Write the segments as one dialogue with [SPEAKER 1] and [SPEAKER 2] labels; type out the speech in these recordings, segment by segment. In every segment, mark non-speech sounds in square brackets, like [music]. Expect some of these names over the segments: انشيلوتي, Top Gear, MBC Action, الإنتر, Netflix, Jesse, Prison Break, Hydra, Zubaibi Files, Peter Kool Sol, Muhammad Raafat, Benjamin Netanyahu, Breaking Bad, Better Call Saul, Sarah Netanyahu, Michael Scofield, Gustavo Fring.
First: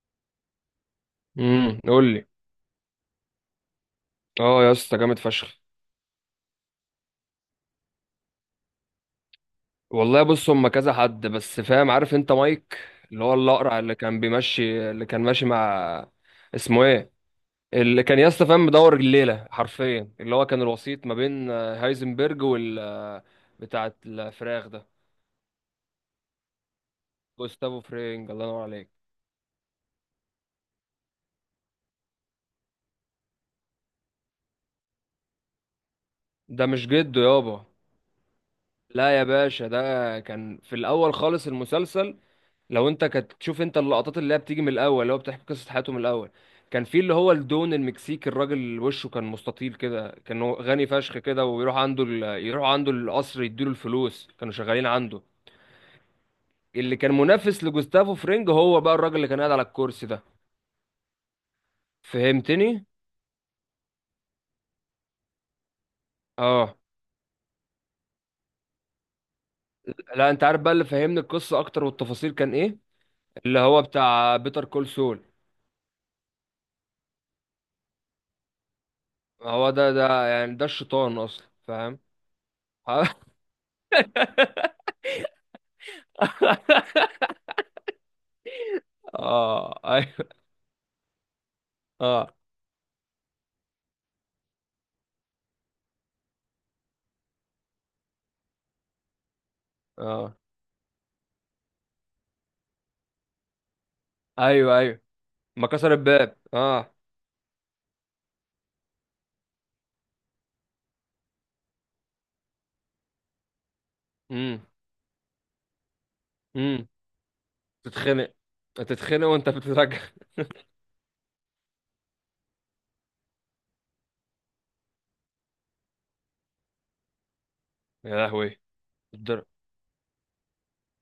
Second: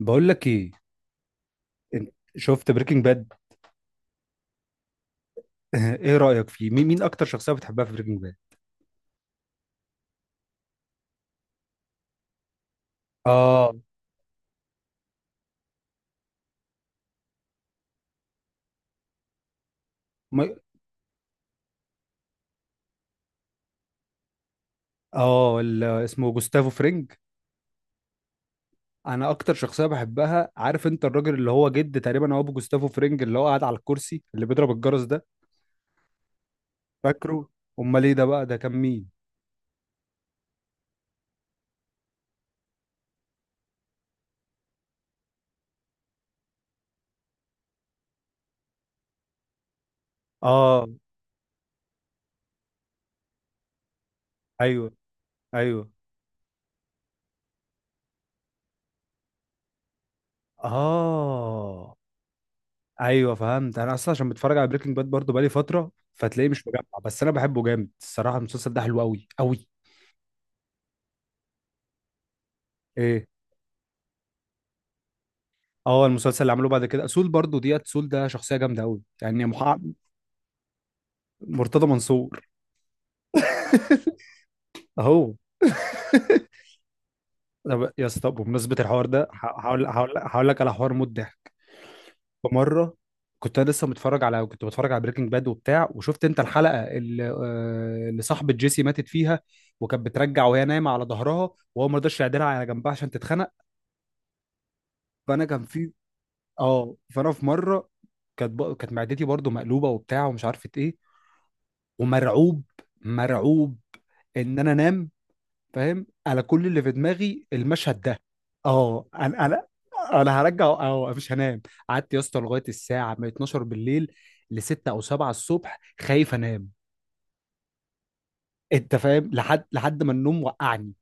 [SPEAKER 1] بقول لك ايه. انت
[SPEAKER 2] قول لي.
[SPEAKER 1] شفت بريكنج باد؟
[SPEAKER 2] اه يا اسطى جامد فشخ.
[SPEAKER 1] [laughs] ايه رأيك فيه؟ مين اكتر شخصية بتحبها في بريكنج باد؟
[SPEAKER 2] والله بص، هم كذا حد بس، فاهم؟ عارف انت مايك، اللي هو
[SPEAKER 1] اه
[SPEAKER 2] الاقرع اللي كان بيمشي اللي كان ماشي مع، اسمه ايه، اللي كان يا اسطى فاهم، مدور الليله حرفيا اللي هو
[SPEAKER 1] ما...
[SPEAKER 2] كان الوسيط ما بين هايزنبرج وال بتاعه الفراخ ده.
[SPEAKER 1] اه اسمه جوستافو فرينج.
[SPEAKER 2] جوستافو فرينج، الله ينور عليك.
[SPEAKER 1] انا اكتر شخصية بحبها، عارف انت، الراجل اللي هو جد تقريبا، او ابو جوستافو فرينج، اللي هو قاعد على الكرسي اللي بيضرب الجرس ده.
[SPEAKER 2] ده مش جده
[SPEAKER 1] فاكره؟
[SPEAKER 2] يابا.
[SPEAKER 1] امال ايه ده بقى؟ ده كان مين؟
[SPEAKER 2] لا يا باشا، ده كان في الاول خالص المسلسل. لو انت كنت تشوف انت اللقطات اللي هي بتيجي من الاول، اللي هو بتحكي قصه حياته من الاول. كان في اللي هو الدون المكسيكي، الراجل وشه كان مستطيل كده، كان هو
[SPEAKER 1] اه،
[SPEAKER 2] غني فشخ كده، ويروح عنده ال... يروح عنده القصر، يديله الفلوس، كانوا شغالين
[SPEAKER 1] ايوه،
[SPEAKER 2] عنده.
[SPEAKER 1] ايوه.
[SPEAKER 2] اللي كان منافس لجوستافو فرينج هو بقى الراجل اللي كان قاعد على الكرسي ده.
[SPEAKER 1] اه،
[SPEAKER 2] فهمتني؟
[SPEAKER 1] ايوه فهمت. انا اصلا عشان بتفرج على بريكنج باد برضه بقالي فترة، فتلاقيه مش
[SPEAKER 2] اه.
[SPEAKER 1] مجمع، بس انا بحبه جامد الصراحة. المسلسل ده حلو قوي قوي.
[SPEAKER 2] لا انت عارف بقى اللي فهمني القصه اكتر والتفاصيل كان ايه؟
[SPEAKER 1] ايه؟
[SPEAKER 2] اللي هو بتاع بيتر كول سول.
[SPEAKER 1] اه، المسلسل اللي عملوه بعد كده سول، برضو ديت سول، ده شخصيه جامده قوي يعني
[SPEAKER 2] هو ده، ده يعني ده الشيطان اصلا،
[SPEAKER 1] مرتضى
[SPEAKER 2] فاهم؟
[SPEAKER 1] منصور.
[SPEAKER 2] [laughs]
[SPEAKER 1] [laughs] اهو. طب يا اسطى بمناسبه الحوار ده ه-
[SPEAKER 2] اه
[SPEAKER 1] هقول هقول
[SPEAKER 2] ايوه.
[SPEAKER 1] هقول لك على حوار موت ضحك.
[SPEAKER 2] اه.
[SPEAKER 1] فمره كنت انا لسه متفرج على كنت بتفرج على بريكنج باد وبتاع، وشفت انت الحلقه اللي صاحبه جيسي ماتت فيها، وكانت
[SPEAKER 2] اه
[SPEAKER 1] بترجع وهي نايمه على ظهرها، وهو ما رضاش يعدلها على جنبها عشان تتخنق.
[SPEAKER 2] ايوه ايوه.
[SPEAKER 1] فانا كان
[SPEAKER 2] ما
[SPEAKER 1] في
[SPEAKER 2] كسر الباب، اه.
[SPEAKER 1] اه فانا في مره كانت معدتي برضو مقلوبه وبتاع ومش عارفه ايه، ومرعوب، مرعوب ان
[SPEAKER 2] امم.
[SPEAKER 1] انا انام. فاهم؟ انا كل اللي
[SPEAKER 2] امم.
[SPEAKER 1] في دماغي المشهد ده.
[SPEAKER 2] تتخنق.
[SPEAKER 1] اه،
[SPEAKER 2] تتخنق
[SPEAKER 1] انا
[SPEAKER 2] وانت
[SPEAKER 1] انا
[SPEAKER 2] بتترجع. [laughs]
[SPEAKER 1] انا هرجع، اه، مش هنام. قعدت يا اسطى لغايه الساعه من 12 بالليل ل 6 او 7 الصبح خايف انام.
[SPEAKER 2] يا لهوي.
[SPEAKER 1] انت فاهم؟
[SPEAKER 2] الدر...
[SPEAKER 1] لحد ما النوم وقعني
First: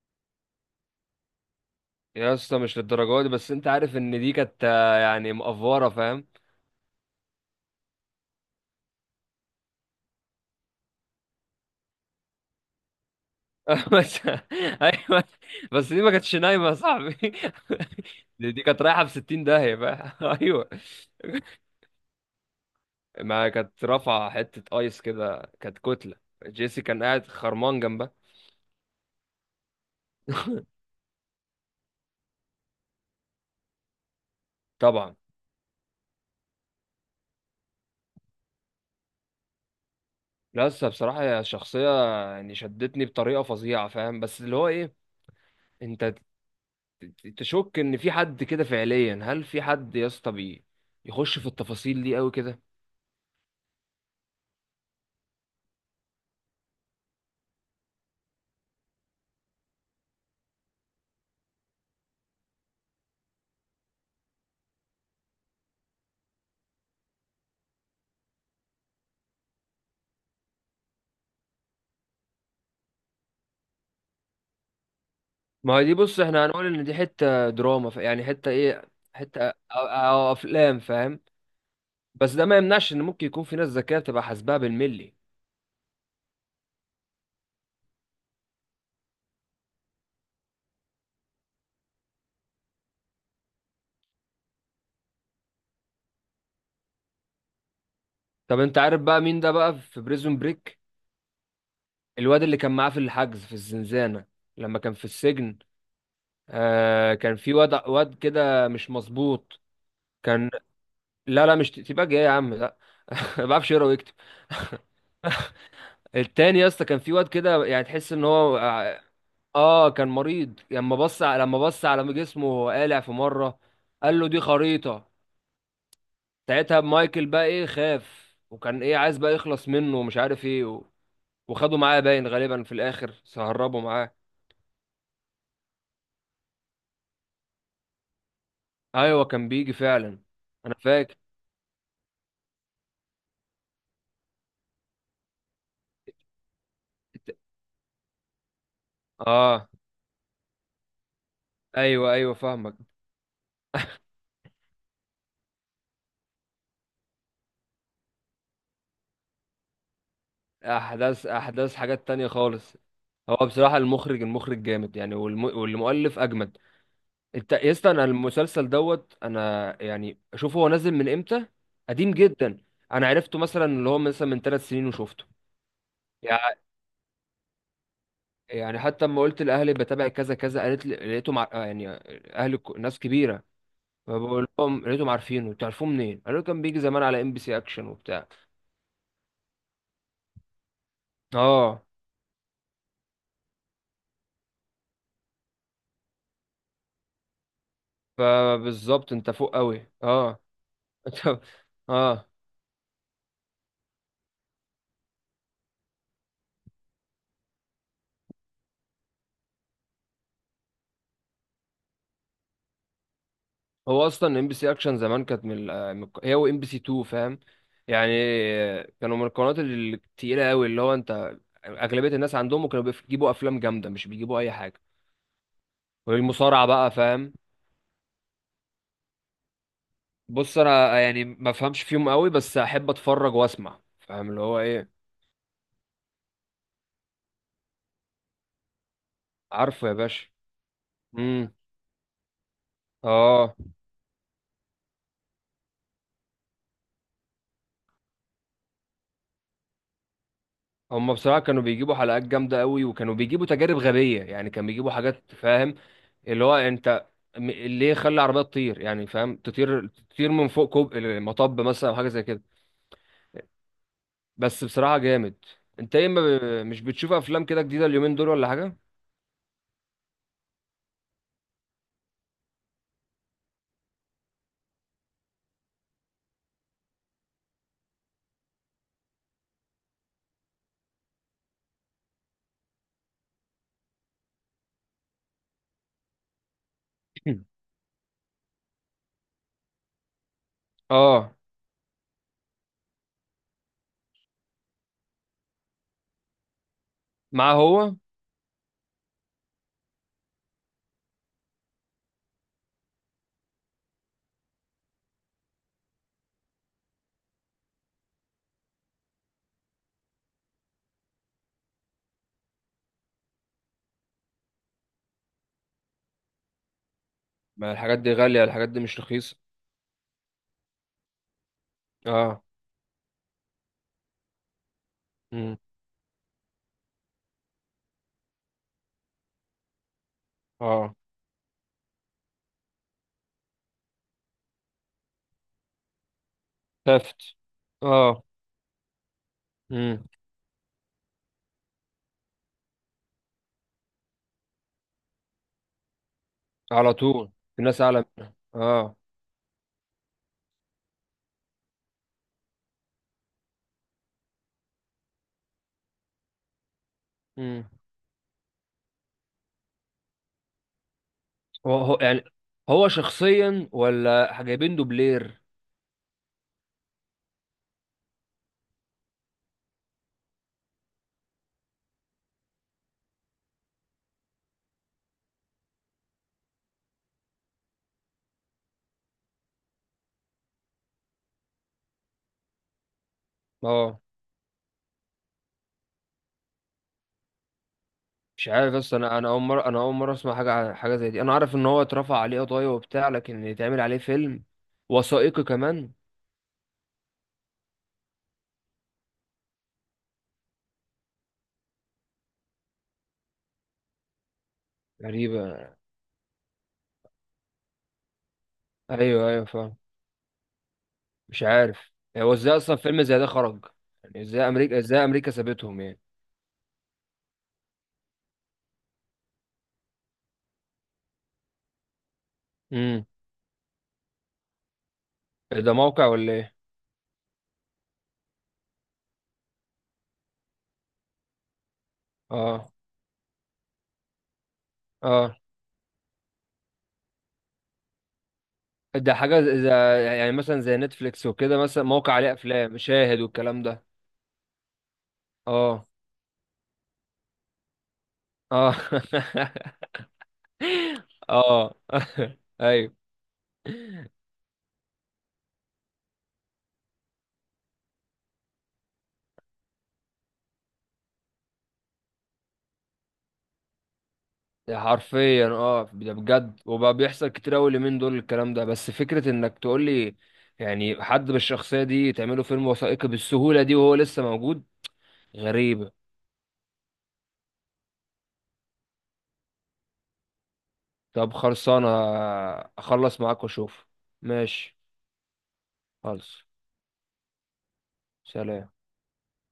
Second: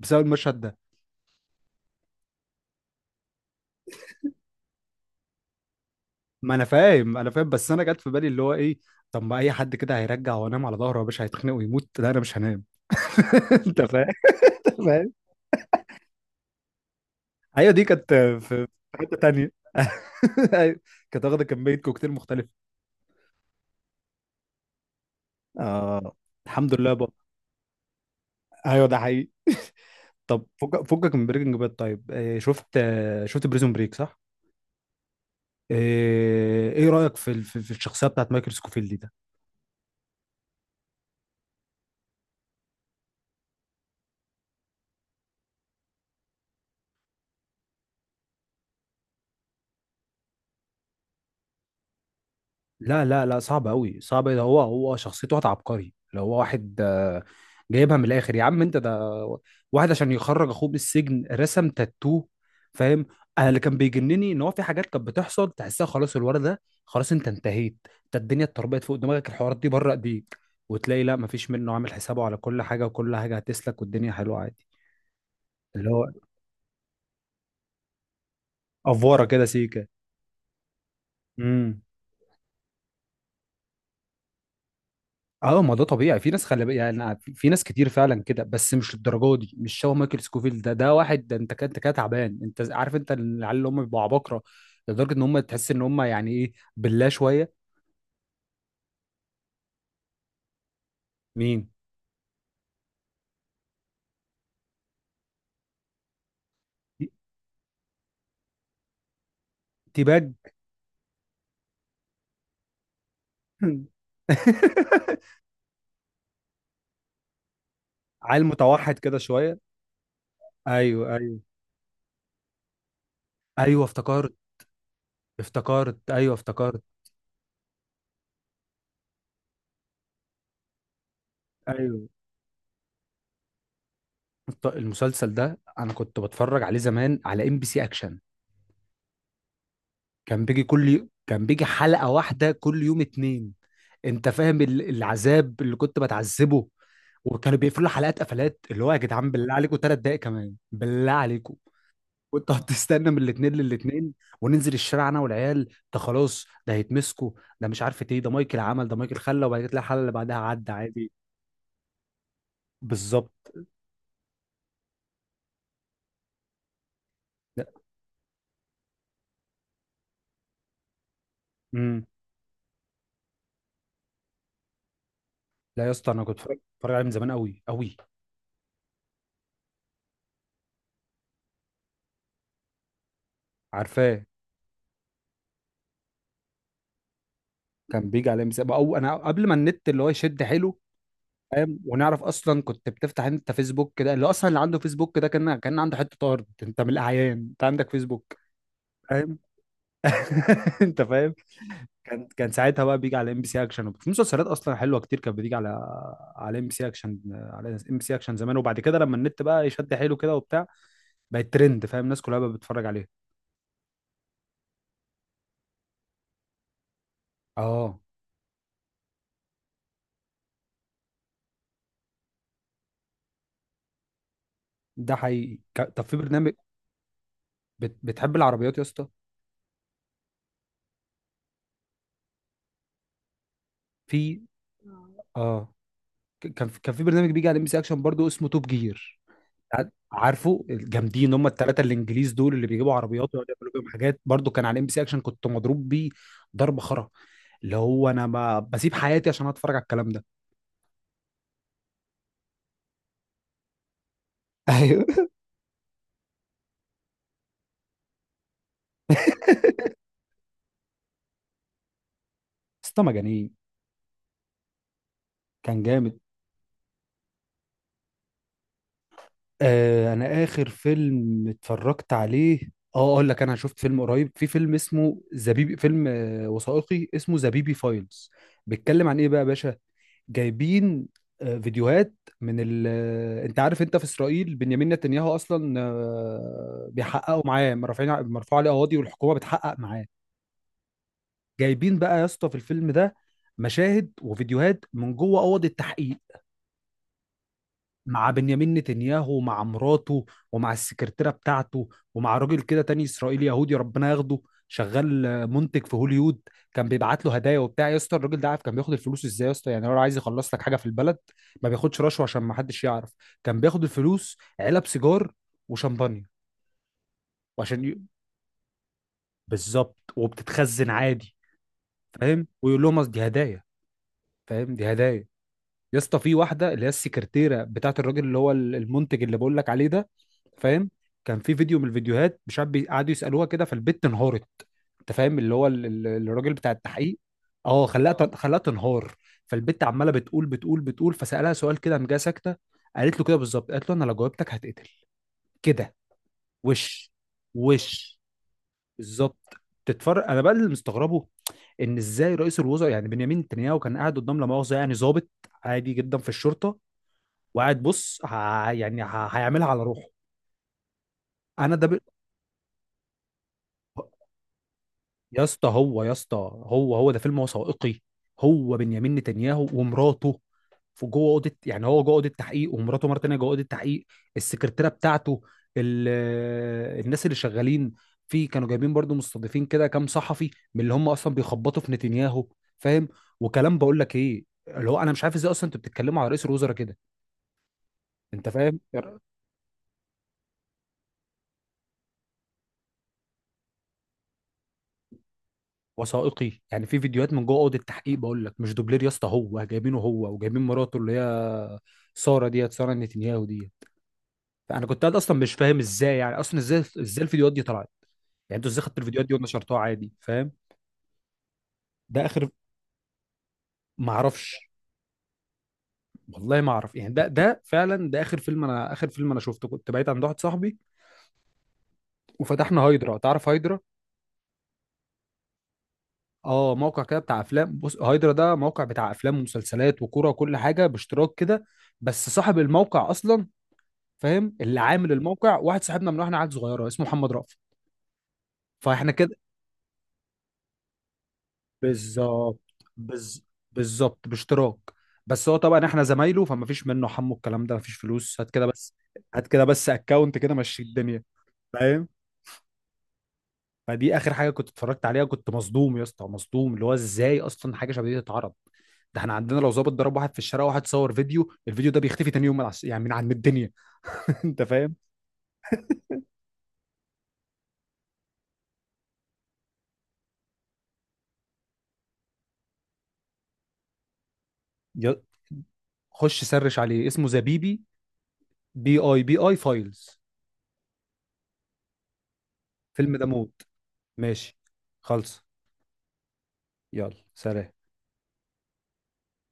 [SPEAKER 1] بسبب المشهد ده.
[SPEAKER 2] يا اسطى مش للدرجه دي، بس انت عارف ان دي كانت يعني مقفوره، فاهم؟
[SPEAKER 1] ما انا فاهم، انا فاهم، بس انا جت في بالي اللي هو ايه. طب ما اي حد كده هيرجع وانام على ظهره يا باشا هيتخنق ويموت. لا، انا مش هنام. [laughs] انت
[SPEAKER 2] [laughs]
[SPEAKER 1] فاهم؟
[SPEAKER 2] بس. ايوه. بس دي ما كانتش نايمه يا صاحبي. [laughs]
[SPEAKER 1] ايوه، دي كانت في
[SPEAKER 2] دي كانت
[SPEAKER 1] في
[SPEAKER 2] رايحه ب
[SPEAKER 1] حته
[SPEAKER 2] 60
[SPEAKER 1] تانية.
[SPEAKER 2] داهيه، فاهم؟ [laughs]
[SPEAKER 1] [laughs]
[SPEAKER 2] ايوه.
[SPEAKER 1] أيوة، كانت واخده كميه كوكتيل مختلفه.
[SPEAKER 2] ما كانت رافعه حته ايس كده، كانت
[SPEAKER 1] اه،
[SPEAKER 2] كتله.
[SPEAKER 1] الحمد
[SPEAKER 2] جيسي
[SPEAKER 1] لله
[SPEAKER 2] كان
[SPEAKER 1] بقى.
[SPEAKER 2] قاعد خرمان جنبها.
[SPEAKER 1] ايوه، ده حقيقي. طب فكك من بريكنج باد، طيب، شفت بريزون بريك صح؟
[SPEAKER 2] طبعا.
[SPEAKER 1] ايه رايك في في الشخصيه بتاعت مايكل سكوفيلد دي؟
[SPEAKER 2] لا لسه، بصراحة هي شخصية يعني شدتني بطريقة فظيعة، فاهم؟ بس اللي هو ايه، انت تشك ان في حد كده فعليا؟ هل في حد يا اسطى يخش في التفاصيل دي قوي كده؟
[SPEAKER 1] لا لا لا، صعب قوي، صعب. ده هو شخصيته واحد عبقري، لو هو واحد، جايبها من الاخر يا عم انت. ده واحد عشان يخرج اخوه من السجن رسم تاتو. فاهم؟ انا اللي كان بيجنني ان هو في حاجات كانت بتحصل تحسها خلاص، الولد ده خلاص انت انتهيت، انت الدنيا اتربيت فوق دماغك، الحوارات دي بره ايديك. وتلاقي لا، مفيش، منه عامل حسابه على كل حاجه، وكل حاجه هتسلك، والدنيا حلوه عادي.
[SPEAKER 2] ما هي
[SPEAKER 1] اللي
[SPEAKER 2] دي
[SPEAKER 1] هو
[SPEAKER 2] بص، احنا هنقول ان دي حتة دراما، يعني حتة ايه،
[SPEAKER 1] افوره كده
[SPEAKER 2] حتة
[SPEAKER 1] سيكه.
[SPEAKER 2] أو افلام، فاهم؟
[SPEAKER 1] امم
[SPEAKER 2] بس ده ما يمنعش ان ممكن يكون في ناس ذكية بتبقى حاسباها بالملي.
[SPEAKER 1] اه، ما ده طبيعي. في ناس، خلي بالك يعني، في ناس كتير فعلا كده، بس مش للدرجه دي. مش شبه مايكل سكوفيل. ده واحد ده، انت كده تعبان. عارف انت العيال اللي هم بيبقوا عباقره لدرجه ان هم، تحس ان هم يعني ايه، بالله شويه.
[SPEAKER 2] طب انت عارف بقى مين ده بقى في بريزون بريك؟
[SPEAKER 1] مين؟
[SPEAKER 2] الواد اللي كان معاه في الحجز في الزنزانة لما كان في السجن.
[SPEAKER 1] تي-
[SPEAKER 2] آه كان في واد كده مش مظبوط.
[SPEAKER 1] تيباج
[SPEAKER 2] كان، لا لا مش تباج، ايه يا عم، لا. [laughs] ما بعرفش يقرا ويكتب. [laughs]
[SPEAKER 1] [laughs]
[SPEAKER 2] التاني يا اسطى كان في واد كده، يعني تحس ان
[SPEAKER 1] عيل
[SPEAKER 2] هو
[SPEAKER 1] متوحد
[SPEAKER 2] اه،
[SPEAKER 1] كده شويه.
[SPEAKER 2] كان مريض. لما
[SPEAKER 1] ايوه ايوه.
[SPEAKER 2] لما بص على جسمه وهو قالع في مره،
[SPEAKER 1] ايوه
[SPEAKER 2] قال له
[SPEAKER 1] افتكرت.
[SPEAKER 2] دي خريطه.
[SPEAKER 1] افتكرت، ايوه
[SPEAKER 2] ساعتها
[SPEAKER 1] افتكرت.
[SPEAKER 2] مايكل بقى ايه، خاف، وكان ايه عايز بقى يخلص منه، ومش عارف ايه و... وخده معاه
[SPEAKER 1] ايوه
[SPEAKER 2] باين غالبا في الاخر سهربه معاه.
[SPEAKER 1] المسلسل ده انا كنت بتفرج عليه زمان على ام بي سي اكشن.
[SPEAKER 2] ايوه كان بيجي فعلا.
[SPEAKER 1] كان بيجي
[SPEAKER 2] انا فاكر.
[SPEAKER 1] كان بيجي حلقة واحدة كل يوم اتنين. انت فاهم العذاب اللي كنت بتعذبه؟ وكانوا بيقفلوا حلقات، قفلات اللي هو يا جدعان بالله
[SPEAKER 2] اه
[SPEAKER 1] عليكم 3 دقايق كمان بالله عليكم.
[SPEAKER 2] ايوه ايوه
[SPEAKER 1] وانت
[SPEAKER 2] فاهمك.
[SPEAKER 1] هتستنى من الاثنين للاثنين. وننزل الشارع انا والعيال، ده خلاص ده هيتمسكوا، ده مش عارف ايه، ده مايكل عمل، ده مايكل خلى، وبعد كده تلاقي الحلقه اللي بعدها عدى عادي.
[SPEAKER 2] احداث، احداث حاجات تانية خالص. هو
[SPEAKER 1] بالظبط.
[SPEAKER 2] بصراحة المخرج، المخرج جامد يعني، والمؤلف اجمد. انت
[SPEAKER 1] لا.
[SPEAKER 2] يا اسطى، انا المسلسل دوت انا، يعني شوف هو نازل من امتى.
[SPEAKER 1] امم
[SPEAKER 2] قديم جدا. انا عرفته مثلا اللي هو مثلا من ثلاث سنين وشفته.
[SPEAKER 1] لا يا اسطى، انا كنت
[SPEAKER 2] يع-
[SPEAKER 1] اتفرج عليه من زمان قوي قوي.
[SPEAKER 2] يعني حتى لما قلت لاهلي بتابع كذا كذا، قالت لي لقيتهم مع... يعني اهلي ناس كبيرة.
[SPEAKER 1] عارفاه.
[SPEAKER 2] فبقول لهم لقيتهم عارفينه، تعرفوه منين؟ قالوا لي كان بيجي زمان على ام بي سي اكشن
[SPEAKER 1] كان
[SPEAKER 2] وبتاع.
[SPEAKER 1] بيجي عليه من زمان، او انا قبل ما النت اللي هو يشد حلو. فاهم؟
[SPEAKER 2] اه.
[SPEAKER 1] ونعرف اصلا كنت بتفتح انت فيسبوك كده، اللي اصلا اللي عنده فيسبوك ده كان عنده حته ارض، انت من الاعيان، انت عندك فيسبوك.
[SPEAKER 2] فبالظبط انت
[SPEAKER 1] فاهم؟
[SPEAKER 2] فوق قوي، اه.
[SPEAKER 1] [laughs] انت فاهم؟
[SPEAKER 2] [laughs] اه.
[SPEAKER 1] كان ساعتها بقى بيجي على ام بي سي اكشن، وفي مسلسلات اصلا حلوه كتير كانت بتيجي على، على ام بي سي اكشن، على ام بي سي اكشن زمان. وبعد كده لما النت بقى يشد حيله كده وبتاع، بقت ترند. فاهم؟ الناس كلها بقت بتتفرج عليه.
[SPEAKER 2] هو اصلا ام بي سي اكشن زمان كانت من من هي وام بي سي 2، فاهم؟
[SPEAKER 1] اه،
[SPEAKER 2] يعني كانوا من القنوات التقيله قوي، اللي هو انت اغلبيه الناس عندهم كانوا بيجيبوا افلام جامده، مش بيجيبوا اي حاجه.
[SPEAKER 1] ده حقيقي. طب في برنامج،
[SPEAKER 2] والمصارعه بقى، فاهم؟
[SPEAKER 1] بتحب العربيات يا اسطى؟
[SPEAKER 2] بص انا يعني ما فهمش فيهم قوي، بس احب اتفرج واسمع، فاهم؟ اللي
[SPEAKER 1] في،
[SPEAKER 2] هو ايه،
[SPEAKER 1] اه، كان في برنامج بيجي على ام بي سي اكشن برضو اسمه توب جير.
[SPEAKER 2] عارفه يا باشا.
[SPEAKER 1] عارفه الجامدين، هم
[SPEAKER 2] امم.
[SPEAKER 1] الثلاثه الانجليز دول اللي بيجيبوا عربيات ويقعدوا
[SPEAKER 2] اه.
[SPEAKER 1] يعملوا بيهم حاجات. برضو كان على ام بي سي اكشن. كنت مضروب بيه ضرب خرا. اللي هو انا ما بسيب حياتي عشان اتفرج على الكلام ده.
[SPEAKER 2] هم بصراحه كانوا بيجيبوا حلقات جامده قوي، وكانوا بيجيبوا تجارب غبيه يعني، كانوا
[SPEAKER 1] [laughs]
[SPEAKER 2] بيجيبوا
[SPEAKER 1] ايوه.
[SPEAKER 2] حاجات، فاهم؟ اللي هو انت ليه خلي العربيه تطير يعني، فاهم؟ تطير تطير من فوق كوب المطب مثلا او حاجه زي كده.
[SPEAKER 1] اسطى مجانين.
[SPEAKER 2] بس بصراحه جامد.
[SPEAKER 1] كان
[SPEAKER 2] انت ايه،
[SPEAKER 1] جامد.
[SPEAKER 2] ما ب... مش بتشوف افلام كده جديده اليومين دول ولا حاجه؟
[SPEAKER 1] انا اخر فيلم اتفرجت عليه، اه، اقول لك، انا شفت فيلم قريب. في فيلم اسمه زبيبي، فيلم وثائقي اسمه زبيبي فايلز. بيتكلم عن ايه بقى يا باشا؟ جايبين فيديوهات من ال... آه، انت عارف، انت في اسرائيل، بنيامين نتنياهو اصلا بيحققوا
[SPEAKER 2] [clears throat]
[SPEAKER 1] معاه، مرفوعين، مرفوع عليه قواضي، والحكومه بتحقق معاه.
[SPEAKER 2] اه.
[SPEAKER 1] جايبين بقى يا اسطى في الفيلم ده مشاهد وفيديوهات من جوه اوض التحقيق
[SPEAKER 2] معاه هو.
[SPEAKER 1] مع بنيامين نتنياهو، ومع مراته، ومع السكرتيرة بتاعته، ومع راجل كده تاني إسرائيلي يهودي ربنا ياخده، شغال منتج في هوليوود. كان بيبعت له هدايا وبتاع. يا اسطى الراجل ده، عارف كان بياخد الفلوس ازاي يا اسطى؟ يعني هو لو عايز يخلص لك حاجة في البلد، ما بياخدش رشوة عشان ما حدش يعرف. كان بياخد الفلوس علب سيجار، وشمبانيا،
[SPEAKER 2] ما
[SPEAKER 1] وعشان
[SPEAKER 2] الحاجات
[SPEAKER 1] ي...
[SPEAKER 2] دي غاليه، الحاجات دي مش رخيصه.
[SPEAKER 1] بالظبط، وبتتخزن عادي.
[SPEAKER 2] اه.
[SPEAKER 1] فاهم؟ ويقول لهم أصل دي هدايا. فاهم؟ دي هدايا.
[SPEAKER 2] امم.
[SPEAKER 1] يا اسطى في واحده، اللي هي السكرتيره بتاعت الراجل اللي هو المنتج اللي بقول لك عليه ده، فاهم؟
[SPEAKER 2] اه.
[SPEAKER 1] كان في فيديو من الفيديوهات مش عارف، قعدوا يسالوها كده، فالبت انهارت. انت فاهم اللي هو، الراجل بتاع التحقيق.
[SPEAKER 2] ثفت.
[SPEAKER 1] اه، خلاها اه
[SPEAKER 2] اه.
[SPEAKER 1] تن- خلاها تنهار. فالبت
[SPEAKER 2] امم.
[SPEAKER 1] عماله بتقول. فسالها سؤال كده، قام جايه ساكته. قالت له كده بالظبط، قالت له: انا لو جاوبتك هتقتل كده.
[SPEAKER 2] على
[SPEAKER 1] وش
[SPEAKER 2] طول. الناس اعلى
[SPEAKER 1] وش
[SPEAKER 2] منها، اه.
[SPEAKER 1] بالظبط. تتفرج، انا بقى اللي مستغربه ان ازاي رئيس الوزراء يعني بنيامين نتنياهو كان قاعد قدام، لا مؤاخذه يعني، ضابط عادي جدا في الشرطه.
[SPEAKER 2] امم.
[SPEAKER 1] وقاعد بص، يعني هيعملها على روحه. انا
[SPEAKER 2] يعني هو شخصيا ولا جايبين دوبلير؟
[SPEAKER 1] يا اسطى، هو ده فيلم، هو وثائقي. هو بنيامين نتنياهو ومراته، في جوه اوضه، يعني هو جوه اوضه تحقيق، ومراته مره تانيه جوه اوضه تحقيق. السكرتيره بتاعته. ال... الناس اللي شغالين في، كانوا جايبين برضو، مستضيفين كده كام صحفي من اللي هم اصلا بيخبطوا في نتنياهو. فاهم؟ وكلام. بقول
[SPEAKER 2] اه
[SPEAKER 1] لك ايه اللي هو: انا مش عارف ازاي اصلا انتوا بتتكلموا على رئيس الوزراء كده. انت
[SPEAKER 2] مش عارف،
[SPEAKER 1] فاهم؟
[SPEAKER 2] بس انا اول مره، انا اول مره اسمع حاجه عن حاجه زي دي. انا عارف ان هو اترفع عليه قضايا وبتاع، لكن يتعمل عليه فيلم وثائقي كمان؟
[SPEAKER 1] وثائقي. يعني في فيديوهات من جوه اوضه التحقيق، بقول لك مش دوبلير يا اسطى، هو جايبينه هو وجايبين مراته اللي هي ساره، ديت ساره نتنياهو، ديت. فانا كنت قاعد اصلا مش
[SPEAKER 2] غريبه.
[SPEAKER 1] فاهم ازاي، يعني اصلا ازاي، ازاي الفيديوهات دي طلعت. يعني انتوا ازاي خدتوا الفيديوهات
[SPEAKER 2] ايوه
[SPEAKER 1] دي
[SPEAKER 2] ايوه فاهم.
[SPEAKER 1] ونشرتوها عادي؟ فاهم؟
[SPEAKER 2] مش عارف.
[SPEAKER 1] ده
[SPEAKER 2] هو
[SPEAKER 1] اخر
[SPEAKER 2] ازاي اصلا فيلم زي ده خرج؟
[SPEAKER 1] ما
[SPEAKER 2] يعني ازاي
[SPEAKER 1] اعرفش،
[SPEAKER 2] امريكا، ازاي امريكا سابتهم يعني.
[SPEAKER 1] والله ما اعرف. يعني ده فعلا، ده اخر فيلم انا، اخر فيلم انا شفته كنت بعيد عند واحد صاحبي، وفتحنا
[SPEAKER 2] امم.
[SPEAKER 1] هايدرا. تعرف هايدرا؟
[SPEAKER 2] ده موقع ولا ايه؟
[SPEAKER 1] اه، موقع كده بتاع افلام. بص، هايدرا ده موقع بتاع افلام ومسلسلات وكوره وكل حاجه باشتراك كده. بس صاحب
[SPEAKER 2] اه.
[SPEAKER 1] الموقع اصلا، فاهم، اللي عامل
[SPEAKER 2] اه.
[SPEAKER 1] الموقع، واحد صاحبنا من واحنا عيال صغيره، اسمه محمد رأفت. فاحنا
[SPEAKER 2] ده
[SPEAKER 1] كده،
[SPEAKER 2] حاجه زي يعني مثلا زي نتفليكس وكده، مثلا موقع عليه
[SPEAKER 1] بالظبط،
[SPEAKER 2] افلام شاهد
[SPEAKER 1] بز...
[SPEAKER 2] والكلام ده.
[SPEAKER 1] بالظبط باشتراك. بس هو طبعا
[SPEAKER 2] اه.
[SPEAKER 1] احنا زمايله، فما فيش منه حمو الكلام ده، ما فيش فلوس، هات كده
[SPEAKER 2] اه.
[SPEAKER 1] بس. هات كده
[SPEAKER 2] [laughs]
[SPEAKER 1] بس اكونت، كده مشي الدنيا.
[SPEAKER 2] اه. [laughs]
[SPEAKER 1] فاهم؟
[SPEAKER 2] ايوه.
[SPEAKER 1] فدي اخر حاجه كنت اتفرجت عليها. كنت مصدوم يا اسطى، مصدوم اللي هو ازاي اصلا حاجه شبه دي تتعرض. ده احنا عندنا لو ظابط ضرب واحد في الشارع، واحد صور فيديو، الفيديو ده بيختفي تاني يوم من يعني من عن الدنيا. [laughs] انت فاهم؟
[SPEAKER 2] حرفيا اه، ده بجد وبقى بيحصل كتير قوي اليومين دول الكلام ده. بس فكرة انك تقول لي يعني حد بالشخصية دي تعمله فيلم وثائقي بالسهولة دي وهو لسه موجود،
[SPEAKER 1] يا-
[SPEAKER 2] غريبة.
[SPEAKER 1] خش سرش عليه اسمه زبيبي، BIBI Files.
[SPEAKER 2] طب خلصانة.
[SPEAKER 1] الفيلم
[SPEAKER 2] اخلص
[SPEAKER 1] ده
[SPEAKER 2] معاك
[SPEAKER 1] موت.
[SPEAKER 2] واشوف.
[SPEAKER 1] ماشي.
[SPEAKER 2] ماشي.
[SPEAKER 1] خلص.
[SPEAKER 2] خلص.
[SPEAKER 1] يلا سلام.
[SPEAKER 2] سلام.